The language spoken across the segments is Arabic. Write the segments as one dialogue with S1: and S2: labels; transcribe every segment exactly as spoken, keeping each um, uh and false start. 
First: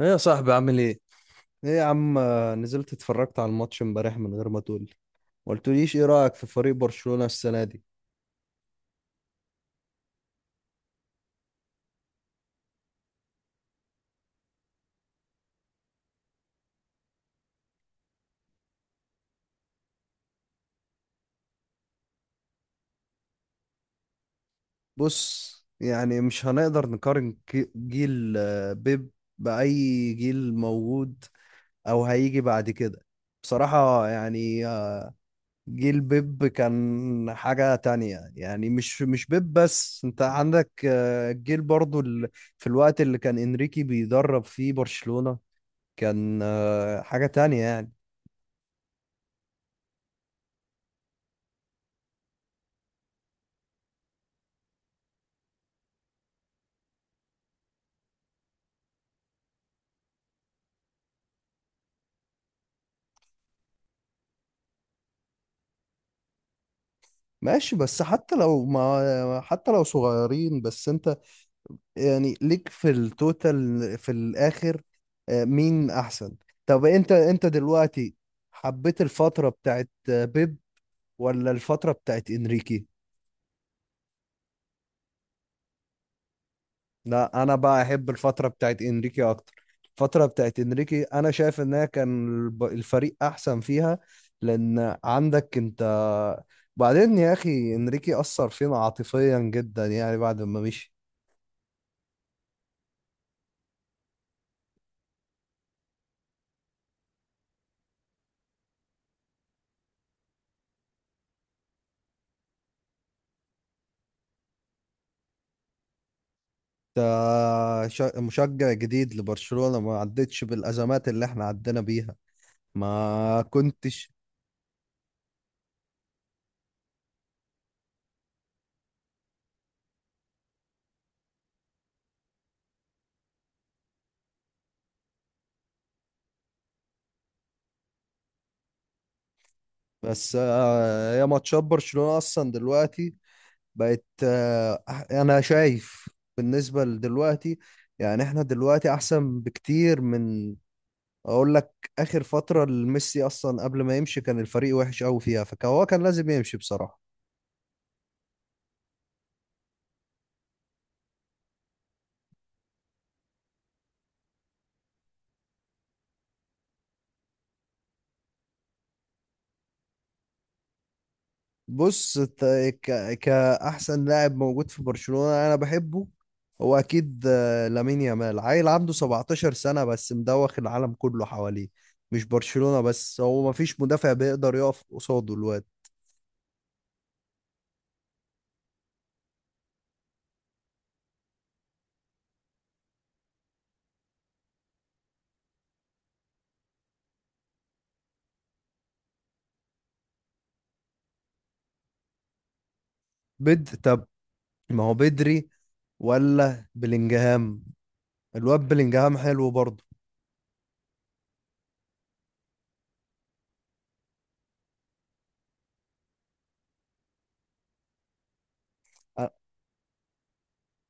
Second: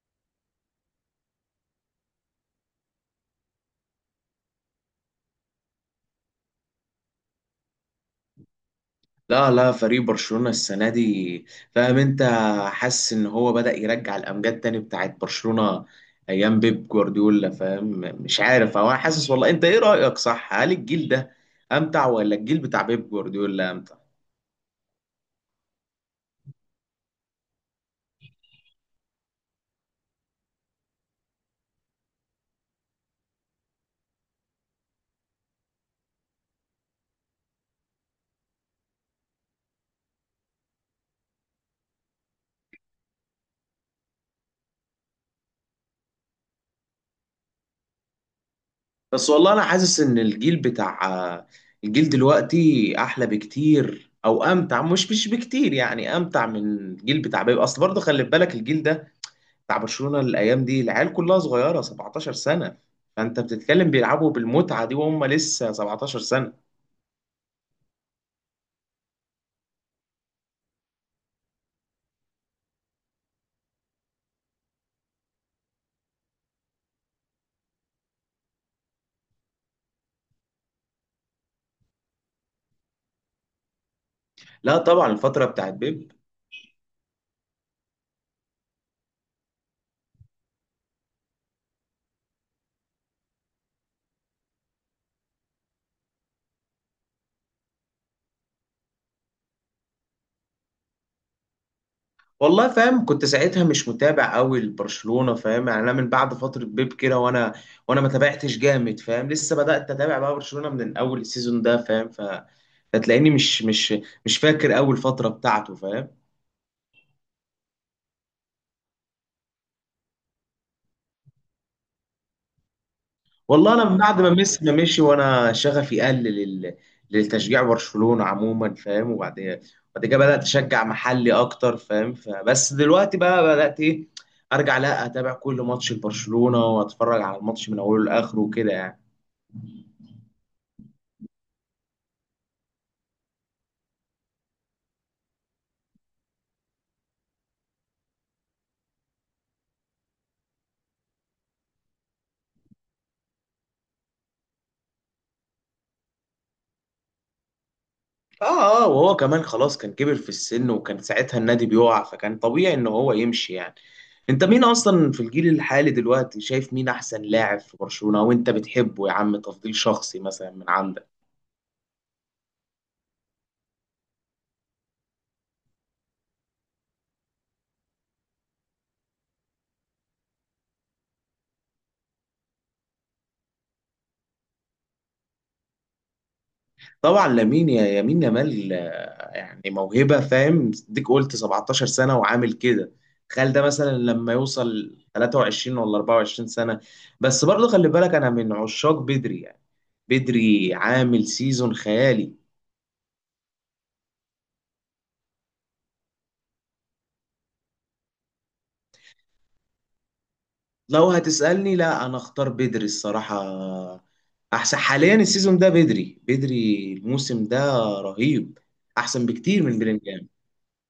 S1: ايه يا صاحبي عامل ايه؟ ايه يا عم، آه، نزلت اتفرجت على الماتش امبارح من غير ما تقولي. ما قلتليش، ايه رأيك في فريق برشلونة السنة دي؟
S2: لا لا، فريق برشلونة السنة دي، فاهم انت، حاسس ان هو بدأ يرجع الامجاد تاني بتاعت برشلونة ايام بيب جوارديولا. فاهم؟ مش عارف هو، أنا حاسس والله. انت ايه رأيك؟ صح، هل الجيل ده امتع ولا الجيل بتاع بيب جوارديولا امتع؟
S1: بص، يعني مش هنقدر نقارن ك- جيل آه، بيب بأي جيل موجود او هيجي بعد كده. بصراحة يعني، آه، جيل بيب كان حاجة تانية. يعني مش مش بيب بس، انت عندك آه، جيل برضو ال- في الوقت اللي كان انريكي بيدرب فيه برشلونة كان آه، حاجة تانية يعني.
S2: بس والله انا حاسس ان الجيل بتاع الجيل دلوقتي احلى بكتير او امتع، مش مش بكتير يعني، امتع من الجيل بتاع بيب. اصل برضه خلي بالك الجيل ده بتاع برشلونة الايام دي العيال كلها صغيرة سبعتاشر سنة. فانت بتتكلم بيلعبوا بالمتعة دي وهم لسه سبعتاشر سنة.
S1: ماشي، بس حتى لو ما حتى لو صغيرين، بس انت يعني ليك في التوتال في الاخر آه، مين احسن. طب انت انت دلوقتي حبيت الفترة بتاعت آه، بيب ولا الفترة بتاعت انريكي؟
S2: لا طبعا الفترة بتاعت بيب.
S1: لا انا بقى احب الفترة بتاعت انريكي اكتر. الفترة بتاعت انريكي انا شايف انها كان الب- الفريق احسن فيها، لان عندك انت. بعدين يا اخي انريكي اثر فينا عاطفيا جدا يعني بعد ما مشي.
S2: والله فاهم، كنت ساعتها مش متابع قوي لبرشلونة، فاهم يعني. انا من بعد فترة بيب كده وانا وانا ما تابعتش جامد، فاهم. لسه بدأت اتابع بقى برشلونة من اول السيزون ده، فاهم. ف فتلاقيني مش مش مش فاكر اول فترة بتاعته، فاهم.
S1: ده شا- مشجع جديد لبرشلونة ما عدتش بالأزمات اللي احنا عدينا بيها، ما
S2: والله انا من
S1: كنتش.
S2: بعد ما ميسي ما مشي وانا شغفي قل لل... للتشجيع برشلونة عموما، فاهم. وبعد بعد كده بدات اشجع محلي اكتر، فاهم. فبس دلوقتي بقى بدات ايه، ارجع لا اتابع كل ماتش لبرشلونة واتفرج على الماتش من اوله لاخره وكده يعني.
S1: بس آه، يا ماتشات برشلونة أصلا دلوقتي بقت آه، أح- أنا شايف بالنسبة لدلوقتي، يعني احنا دلوقتي أحسن بكتير من، أقول لك، آخر فترة لميسي. أصلا قبل ما يمشي كان الفريق وحش أوي فيها، فهو كان لازم يمشي بصراحة.
S2: اه اه، وهو كمان خلاص كان كبر في السن وكان ساعتها النادي بيقع، فكان طبيعي ان هو يمشي يعني. انت مين اصلا في الجيل الحالي دلوقتي شايف مين احسن لاعب في برشلونة وانت بتحبه، يا عم؟ تفضيل شخصي مثلا من عندك.
S1: بص، ت- ك... كأحسن لاعب موجود في برشلونة أنا بحبه، هو أكيد آه، لامين يامال. عيل عنده سبعتاشر سنة بس مدوخ العالم كله حواليه، مش برشلونة بس. هو مفيش مدافع بيقدر يقف قصاده الواد.
S2: طبعا لامين يا يمين يامال، آه، يعني موهبه فاهم. ديك قلت سبعتاشر سنه وعامل كده، تخيل ده مثلا لما يوصل تلاتة وعشرين ولا أربعة وعشرين سنه. بس برضه خلي بالك انا من عشاق بدري يعني. بدري عامل سيزون خيالي.
S1: بد طب ما هو بدري ولا بلينجهام؟ الواد بلينجهام حلو برضه.
S2: لو هتسألني، لا، انا اختار بدري الصراحه. احسن حاليا السيزون ده، بدري بدري الموسم ده رهيب. احسن بكتير من بلينجهام.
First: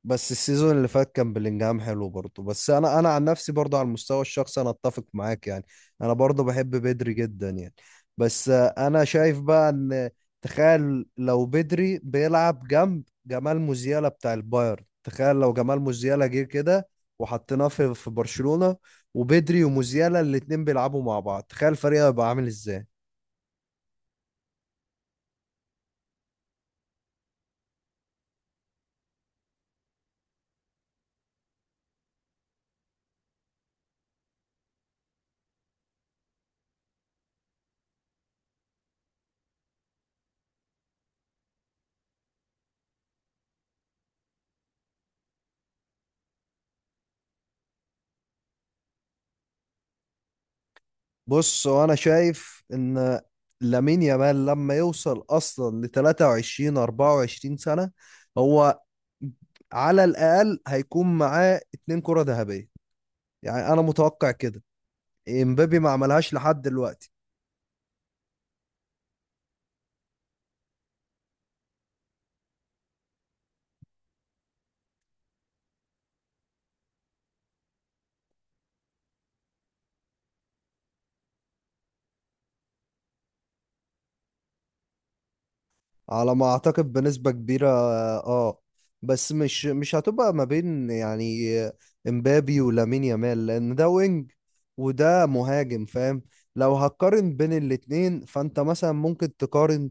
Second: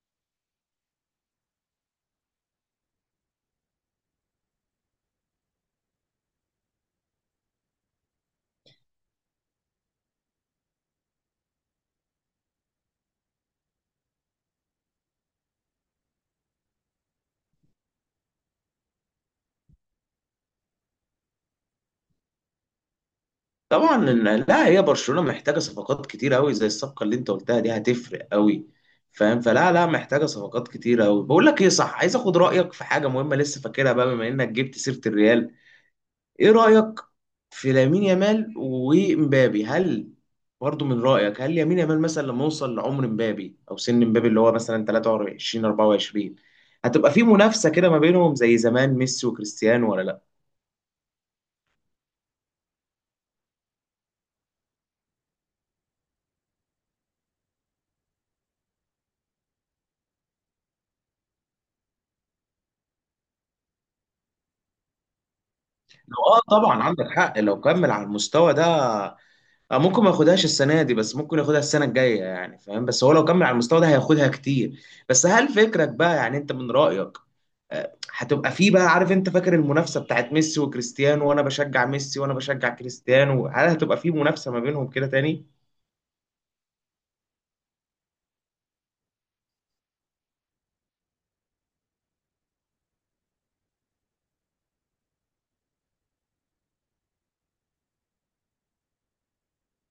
S1: بس السيزون اللي فات كان بلينجهام حلو برضه، بس انا انا عن نفسي برضه على المستوى الشخصي انا اتفق معاك يعني، انا برضه بحب بدري جدا يعني. بس آه، انا شايف بقى ان، تخيل لو بدري بيلعب جنب جمال موزيالا بتاع البايرن، تخيل لو جمال موزيالا جه كده وحطيناه في في برشلونة، وبدري وموزيالا الاتنين بيلعبوا مع بعض، تخيل الفريق هيبقى عامل ازاي.
S2: طبعا إن- لا، هي برشلونة محتاجة صفقات كتير قوي، زي الصفقة اللي انت قلتها دي هتفرق قوي، فاهم. فلا لا محتاجة صفقات كتير قوي. بقول لك ايه، صح، عايز اخد رأيك في حاجة مهمة لسه فاكرها بقى، بما انك جبت سيرة الريال. ايه رأيك في لامين يامال ومبابي؟ هل برضو من رأيك هل يمين يامال مثلا لما يوصل لعمر مبابي او سن مبابي اللي هو مثلا تلاتة وعشرين اربعة وعشرين، هتبقى في منافسة كده ما بينهم زي زمان ميسي وكريستيانو ولا لا؟
S1: بص، هو انا شايف ان لامين يامال لما يوصل اصلا ل تلاتة وعشرين اربعة وعشرين سنه، هو على الاقل هيكون معاه اتنين كره ذهبيه، يعني انا متوقع كده. امبابي ما
S2: لو
S1: عملهاش
S2: اه
S1: لحد
S2: طبعا عندك
S1: دلوقتي.
S2: حق، لو كمل على المستوى ده، اه، ممكن ما ياخدهاش السنه دي، بس ممكن ياخدها السنه الجايه يعني فاهم. بس هو لو كمل على المستوى ده هياخدها كتير. بس هل فكرك بقى، يعني انت من رايك آه، هتبقى فيه، بقى عارف انت فاكر المنافسه بتاعت ميسي وكريستيانو، وانا بشجع ميسي وانا بشجع كريستيانو، هل هتبقى فيه منافسه ما بينهم كده تاني؟
S1: على ما اعتقد بنسبه كبيره، اه، بس مش مش هتبقى ما بين يعني امبابي ولامين يامال، لان ده وينج وده مهاجم، فاهم. لو هتقارن بين الاتنين فانت مثلا ممكن تقارن،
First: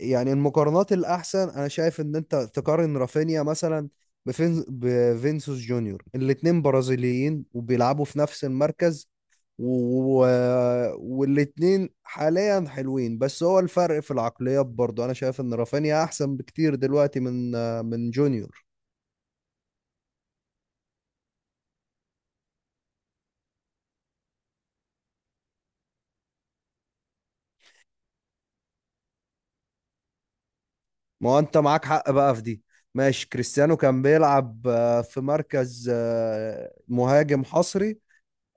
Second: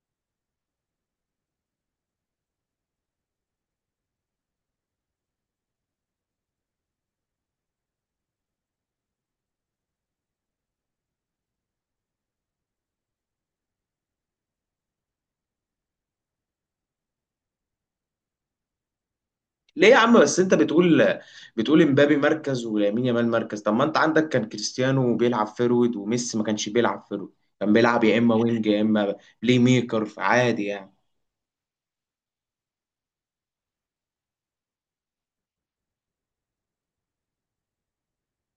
S1: يعني المقارنات الأحسن أنا شايف إن أنت تقارن رافينيا مثلا بفين بفينسوس جونيور. الاتنين برازيليين وبيلعبوا في نفس المركز، و... والاتنين حاليا حلوين، بس هو الفرق في العقليات برضو. أنا شايف إن رافينيا أحسن بكتير دلوقتي من من جونيور.
S2: ليه يا عم؟ بس انت بتقول بتقول امبابي مركز ولامين يامال مركز. طب ما انت عندك كان كريستيانو بيلعب فيرود وميسي ما كانش بيلعب فيرود، كان بيلعب يا اما وينج يا اما بلاي ميكر عادي يعني.
S1: ما هو أنت معاك حق بقى في دي. ماشي، كريستيانو كان بيلعب آه، في مركز آه، مهاجم حصري،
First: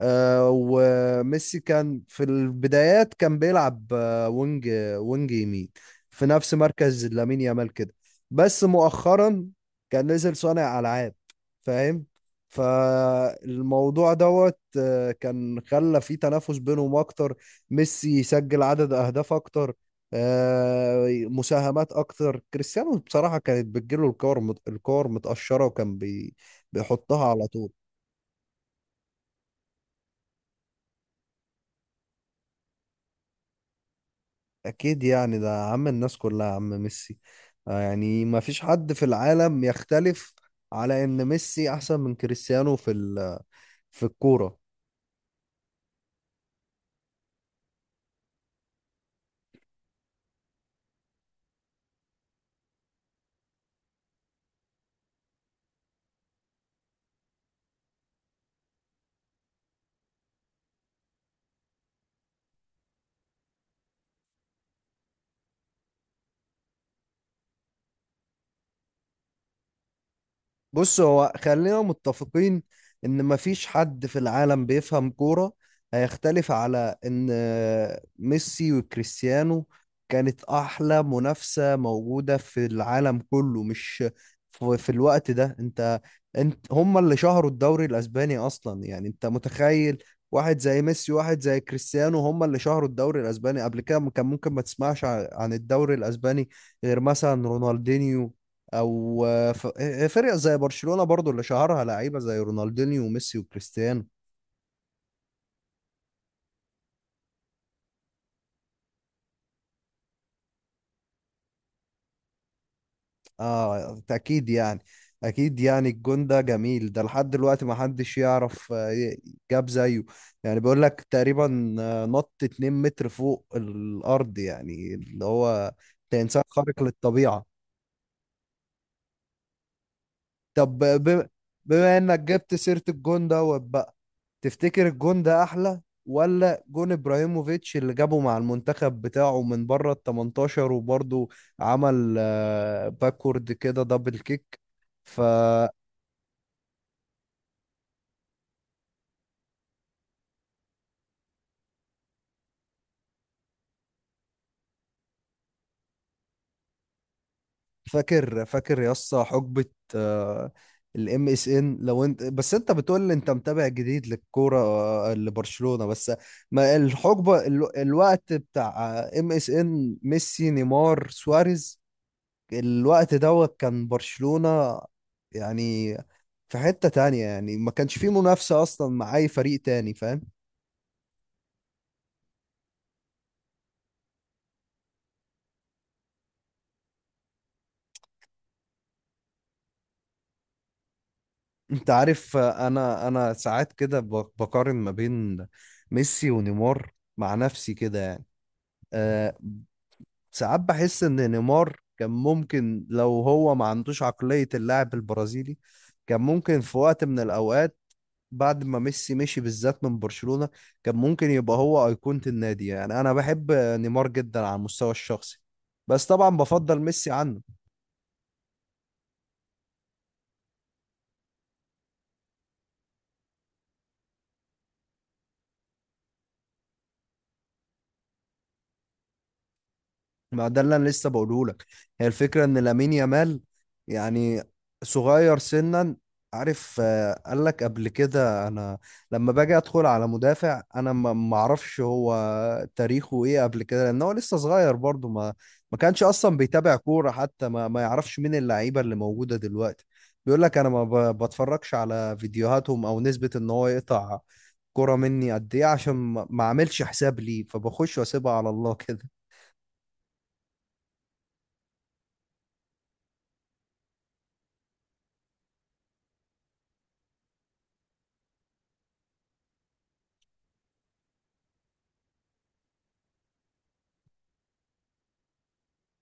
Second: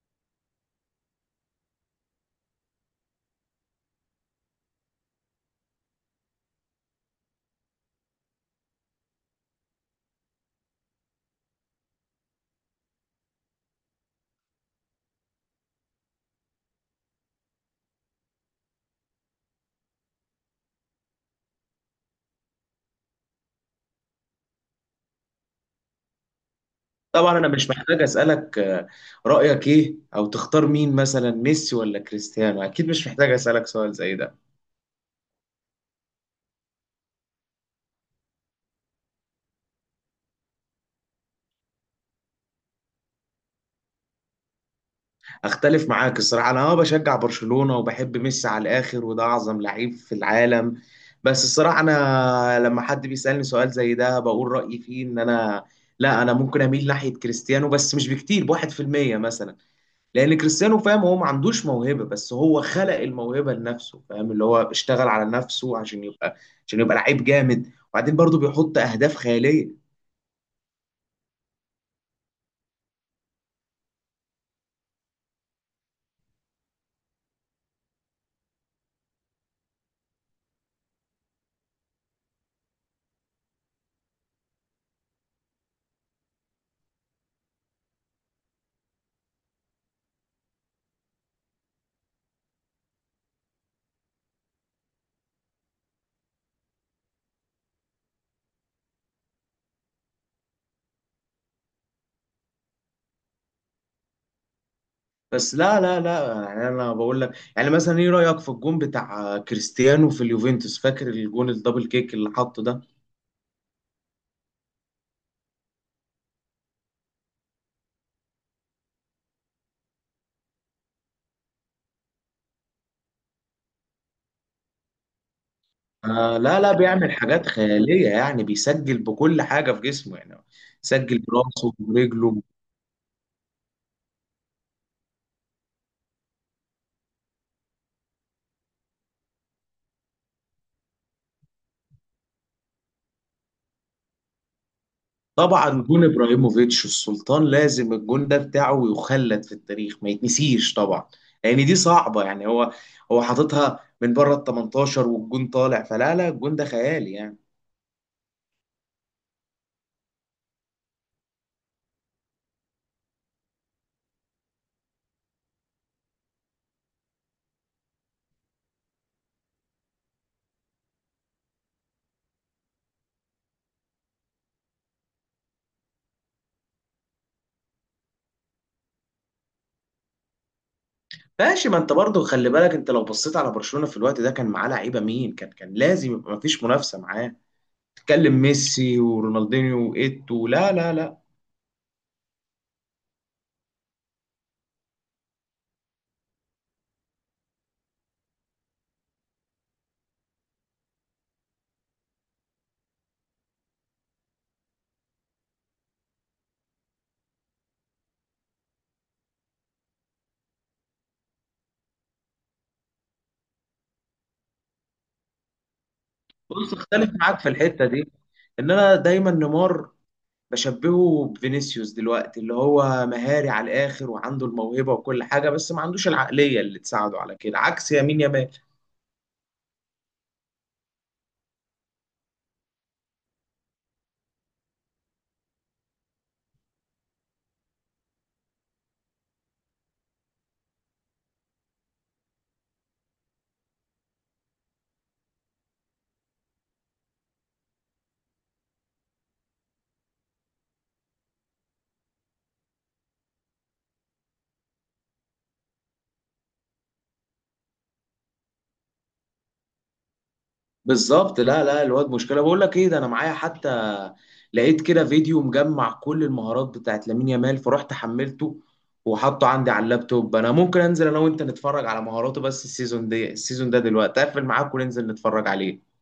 S1: آه، وميسي كان في البدايات كان بيلعب آه، وينج، وينج يمين، في نفس مركز لامين يامال كده. بس مؤخرا كان نزل صانع ألعاب، فاهم. فالموضوع دوت آه، كان خلى في تنافس بينهم أكتر. ميسي يسجل عدد أهداف أكتر، آه، مساهمات أكتر. كريستيانو بصراحة كانت بتجيله الكور مت- الكور متقشرة وكان بي بيحطها
S2: طبعا
S1: على
S2: انا
S1: طول.
S2: مش محتاج اسالك، آه، رايك ايه او تختار مين مثلا ميسي ولا كريستيانو، اكيد مش محتاج اسالك سؤال زي ده.
S1: اكيد يعني، ده عم الناس كلها، عم ميسي. آه يعني ما فيش حد في العالم يختلف على ان ميسي احسن من كريستيانو في ال- في الكورة.
S2: اختلف معاك الصراحه. انا اه بشجع برشلونه وبحب ميسي على الاخر، وده اعظم لعيب في العالم. بس الصراحه انا لما حد بيسالني سؤال زي ده بقول رايي فيه ان انا، لا انا ممكن اميل ناحيه كريستيانو، بس مش بكتير، بواحد في المية مثلا. لان كريستيانو، فاهم، هو ما عندوش موهبه بس هو خلق الموهبه لنفسه، فاهم. اللي هو اشتغل على نفسه عشان يبقى عشان يبقى لعيب جامد، وبعدين برضه بيحط اهداف خياليه.
S1: بص، هو خلينا متفقين، ان ما فيش حد في العالم بيفهم كورة هيختلف على ان آه، ميسي وكريستيانو كانت احلى منافسة موجودة في العالم كله. مش في في الوقت ده انت انت هم اللي شهروا الدوري الاسباني اصلا يعني. انت متخيل، واحد زي ميسي واحد زي كريستيانو هم اللي شهروا الدوري الاسباني؟ قبل كده م- كان ممكن ما تسمعش ع- عن الدوري الاسباني غير مثلا رونالدينيو، او آه، ف- فرق زي برشلونة برضو اللي شهرها لعيبة زي رونالدينيو وميسي وكريستيانو.
S2: بس لا لا لا، يعني انا بقول لك، يعني مثلا ايه رايك في الجون بتاع كريستيانو في اليوفنتوس؟ فاكر الجون الدبل كيك اللي حطه ده؟
S1: اه اكيد يعني، اكيد يعني الجون ده جميل، ده لحد دلوقتي ما حدش يعرف آه، ي- جاب زيه. يعني بيقول لك تقريبا آه، نط اتنين متر فوق الارض، يعني اللي هو ده
S2: آه
S1: انسان
S2: لا لا،
S1: خارق
S2: بيعمل
S1: للطبيعة.
S2: حاجات خياليه يعني، بيسجل بكل حاجه في جسمه يعني،
S1: طب
S2: سجل
S1: ب-
S2: براسه
S1: بما انك
S2: برجله.
S1: جبت سيرة الجون دوت بقى، تفتكر الجون ده احلى ولا جون ابراهيموفيتش اللي جابه مع المنتخب بتاعه من بره ال التمنتاشر وبرضه عمل باكورد كده دبل كيك؟
S2: طبعا جون ابراهيموفيتش السلطان، لازم الجون ده بتاعه يخلد في التاريخ، ما يتنسيش طبعا. لان دي صعبه يعني، هو هو حاططها من بره ال تمنتاشر والجون طالع. فلا لا الجون ده خيالي يعني.
S1: فاكر فاكر يا اسطى حقبة الام اس ان؟ لو انت بس انت بتقول لي انت متابع جديد للكورة آه، لبرشلونة بس. ما الحقبة ال- الوقت بتاع ام اس ان، ميسي نيمار سواريز، الوقت دوت كان برشلونة يعني في حتة تانية يعني. ما كانش فيه منافسة اصلا مع اي فريق تاني، فاهم.
S2: ماشي، ما انت برضه خلي بالك انت لو بصيت على برشلونه في الوقت ده كان معاه لعيبه مين، كان كان لازم يبقى ما فيش منافسه معاه. تتكلم ميسي ورونالدينيو وايتو. لا لا لا.
S1: انت عارف آه، انا انا ساعات كده ب- بقارن ما بين ميسي ونيمار مع نفسي كده يعني. آه، ساعات بحس ان نيمار كان ممكن، لو هو ما عندوش عقلية اللاعب البرازيلي، كان ممكن في وقت من الاوقات، بعد ما ميسي مشي بالذات من برشلونة، كان ممكن يبقى هو أيقونة النادي. يعني انا بحب نيمار جدا على المستوى الشخصي، بس طبعا
S2: بص،
S1: بفضل
S2: اختلف
S1: ميسي
S2: معاك
S1: عنه.
S2: في الحته دي، ان انا دايما نيمار بشبهه بفينيسيوس دلوقتي، اللي هو مهاري على الاخر وعنده الموهبه وكل حاجه بس ما عندوش العقليه اللي تساعده على كده، عكس يمين يامال.
S1: ما ده اللي انا لسه بقوله لك، هي الفكره ان لامين يامال يعني صغير سنا. عارف، آه، قال لك قبل كده انا لما باجي ادخل على مدافع انا ما ما اعرفش هو تاريخه ايه قبل كده، لان هو لسه صغير برضه. ما ما كانش اصلا بيتابع كوره حتى، ما ما يعرفش مين اللعيبه اللي موجوده دلوقتي. بيقول لك انا ما ب- بتفرجش على فيديوهاتهم، او نسبه ان هو يقطع كوره مني قد ايه عشان ما ما اعملش حساب ليه، فبخش واسيبها على الله كده.
S2: بالظبط، لا لا الواد مشكله. بقول لك ايه، ده انا معايا حتى، لقيت كده فيديو مجمع كل المهارات بتاعت لامين يامال، فرحت حملته وحطه عندي على اللابتوب. انا ممكن انزل انا وانت نتفرج على مهاراته، بس السيزون ده السيزون ده دلوقتي اقفل معاك وننزل نتفرج عليه